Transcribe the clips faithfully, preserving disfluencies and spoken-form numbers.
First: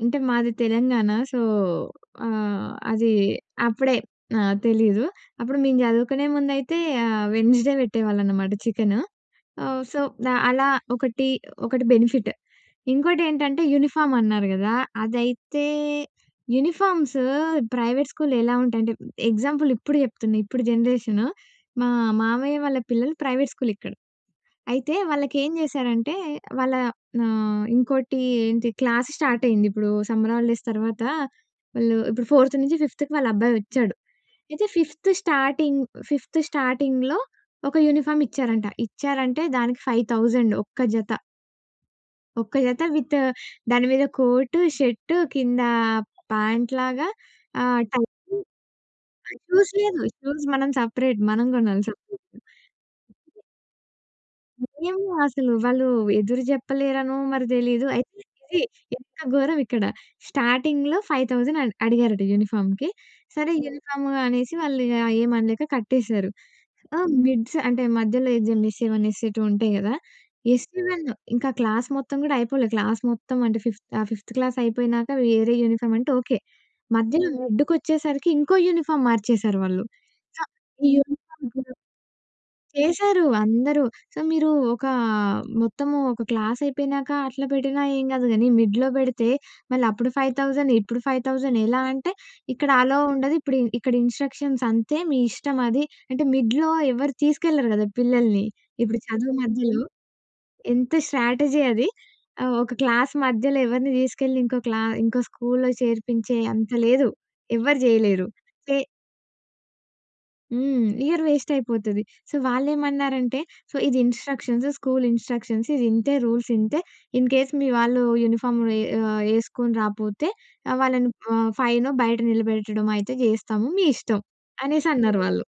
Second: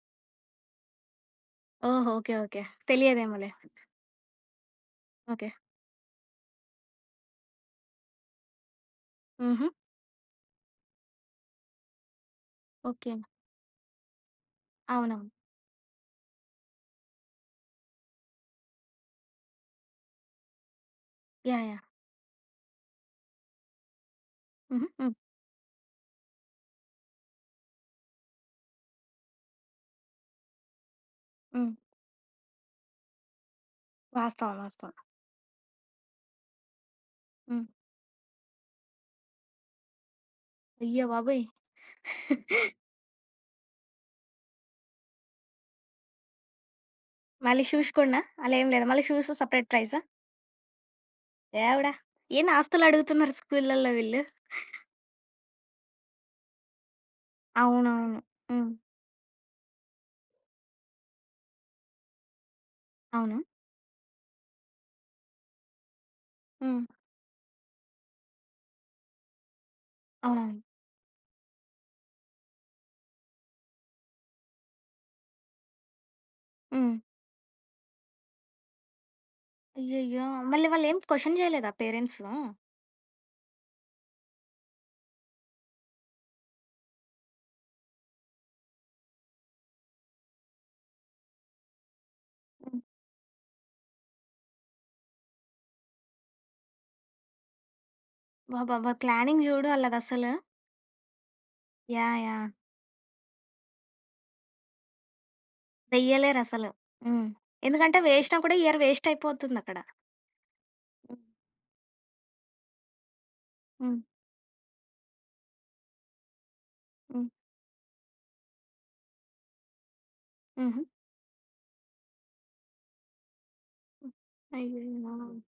అంటే మాది తెలంగాణ. సో ఓహో! ఓకే. ఓకే. ఆహ్, అది తెలియదేమోలే. అప్పుడే ఆహ్, తెలీదు. ఓకే. అప్పుడు మేము జదువుకునే ముందైతే ఆహ్, వెడ్న‌‌స్డే వెట్టేవాళ్ళనమాట చికెన్. హుహు. ఆహ్, సో ఆహ్, అలా ఒకటి ఒకటి బెనిఫిట్. ఓకే. ఇంకోటేంటంటే యూనిఫార్మ్ అన్నారు గదా! అవునవును. అదైతే యూనిఫార్మ్స్ ప్రైవేట్ స్కూల్ ఎలా ఉంటాయంటే, ఎగ్జాంపుల్ ఇప్పుడు జేప్తున్నా ఇప్పుడు జనరేషన్. యాహ్! యాహ్! మా మామయ్య వాళ్ళ పిల్లలు ప్రైవేట్ స్కూల్ ఇక్కడ. హుహు. అయితే హ్మ్. వాళ్ళకి ఏం చేశారంటే వాళ్ళ ఆహ్, ఇంకోటి ఏంటి క్లాస్ స్టార్ట్ అయింది. ఇప్పుడు సమ్మర్ హాలిడేస్ తర్వాత హ్మ్. వాళ్ళు ఇప్పుడు ఫోర్త్ నుంచి ఫిఫ్త్‌కి వాళ్ళ అబ్బాయి ఒచ్చాడు. వాస్తవం. అయితే వాస్తవం. ఫిఫ్త్ స్టార్టింగ్, ఫిఫ్త్ స్టార్టింగ్‌లో హ్మ్. ఒక యూనిఫార్మ్ ఇచ్చారంట. ఇచ్చారంటే దానికి ఫైవ్ థౌసండ్ ఒక్క అయ్య జత. బాబోయ్! ఒక్క జత విత్ దాని మీద కోటు, షర్టు కింద ప్యాంట్ లాగా మళ్ళీ ఆహ్, షూస్ కూడనా, టైయ్యి. అలా ఏమి లేదా? మళ్ళీ షూస్ ఆహ్, సెపరేట్ షూస్ ప్రైసా. లేదు. షూస్ మనం సెపరేట్, మనం గొనాలి దేవుడ! సెపరేట్‌గా. ఏంది ఆస్తులు అడుగుతున్నారు స్కూల్లలో వీళ్ళు. ఏమో అసలు వాళ్ళు ఎదురు జెప్పలేరనో మరి దెలీదు. అయితే అవునవును. ఇది హ్మ్. ఎంత ఘోరం ఇక్కడ. స్టార్టింగ్‌లో ఫైవ్ థౌసండ్ అడ్ అడిగారట యూనిఫార్మ్‌కి. అవును. సరే యెల్దాము అనేసి వాళ్ళు ఇగ ఏం అనలేక కట్టేసారు. హ్మ్. ఆ మిడ్స్ అంటే మధ్యలో ఇదేంటి ఎస్ఎ-1, ఎస్ఎ-2 ఉంటాయి గదా! అవును. ఎస్ఎ-1, ఇంక ఆ క్లాస్ మొత్తం గూడా అయిపోలే, క్లాస్ మొత్తం అంటే ఫిఫ్త్ ఆ ఫిఫ్త్ క్లాస్ అయిపోయినాక వేరే యూనిఫార్మ్ అంటే ఓకే. హ్మ్. మధ్యలో మిడ్డుకొచ్చేసరికి ఇంకో యూనిఫార్మ్ మార్చేసారు వాళ్ళు. అయ్యయ్యో! సో మళ్ళి వాళ్ళు ఈ ఏం క్వశ్చన్ యూనీఫార్మ్ జేయలేదా చూడు పేరెంట్సు. చేశారు అందరూ. సో "మీరు ఒకా మొత్తము ఒక క్లాస్ అయిపోయినాక అట్లా బెట్టినా ఏం కాదు గానీ మిడ్‌లో బెడితే మళ్ళీ అప్పుడు ఫైవ్ థౌసండ్ ఇప్పుడు ఫైవ్ థౌసండ్ ఎలా?" అంటే "ఇక్కడ హ్మ్. అలో ఉండదు ఇప్పుడి, ఇక్కడ ఇన్‌స్ట్రక్షన్స్ అంతే మీ ఇష్టం అది." అంటే మిడ్‌లో ఎవరు తీసుకెళ్లరు గదా! పిల్లల్ని. అబ్బబ్బబ్బా! ఇప్పుడు చదువు ప్లానింగ్ జూడు మధ్యలో ఆళ్ళదసలు. ఎంత స్ట్రాటజీ అది. యాహ్! యాహ్! ఆహ్, ఒక క్లాస్ మధ్యలో ఎవరిని తీసుకెళ్ళి ఇంకో క్లా ఇంకో స్కూల్‌లో చేర్పించే వెయ్యలేరసలు అంత లేదు. హ్మ్. ఎవ్వరు ఎందుకంటే జేయలేరు. వేశినా కూడా చే ఇయర్ వేస్ట్ అయిపోతుందక్కడ. హ్మ్. ఇయర్ వెస్ట్ అయిపోతది. సో వాళ్ళేమన్నారంటే "సో ఇది హ్మ్. ఇన్‌స్ట్రక్షన్స్, స్కూల్ ఇన్‌స్ట్రక్షన్స్ ఇది ఇంతే. రూల్స్ ఇంతే. హ్మ్. ఇన్‌కేస్ మీ వాళ్ళు యూనిఫార్మ్ యే ఆహ్, ఎసుకొని రాకపోతే ఆహ్, హుహు. వాళ్ళని ఆహ్, ఫైనో బయట నిలబెట్టడం అయితే జేస్తాము, మీ ఇష్టం." అనేసి అయ్యయ్యో! అన్నారు వాళ్ళు.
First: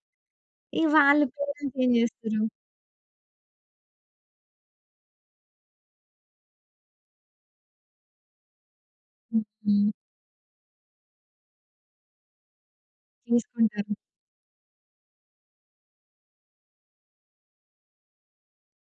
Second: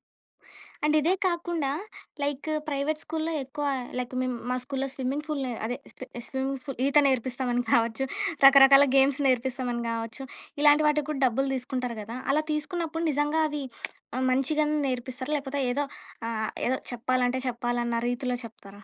ఇగ అండ్ ఇదే వాళ్ళ కాకుండా పేరెంట్స్ ఏం చేస్తారు? లైక్ ప్రైవేట్ స్కూల్‌లో ఎక్కువ లైక్ మేము మా స్కూల్‌లో స్విమ్మింగ్ పూల్ నే అదే స్విమ్మింగ్ పూల్ ఈత నేర్పిస్తామని కావచ్చు, రకరకాల గేమ్స్ నేర్పిస్తామని హుహు. గావచ్చు, ఇలాంటి వాటికి గూడా డబ్బులు దీసుకుంటారు గదా! అలా తీసుకున్నప్పుడు నిజంగా అవి తీసుకుంటారు. ఆహ్, మంచిగానే నేర్పిస్తారా? లేకపోతే ఏదో ఆహ్, ఏదో చెప్పాలంటే చెప్పాలన్న రీతిలో చెప్తారా?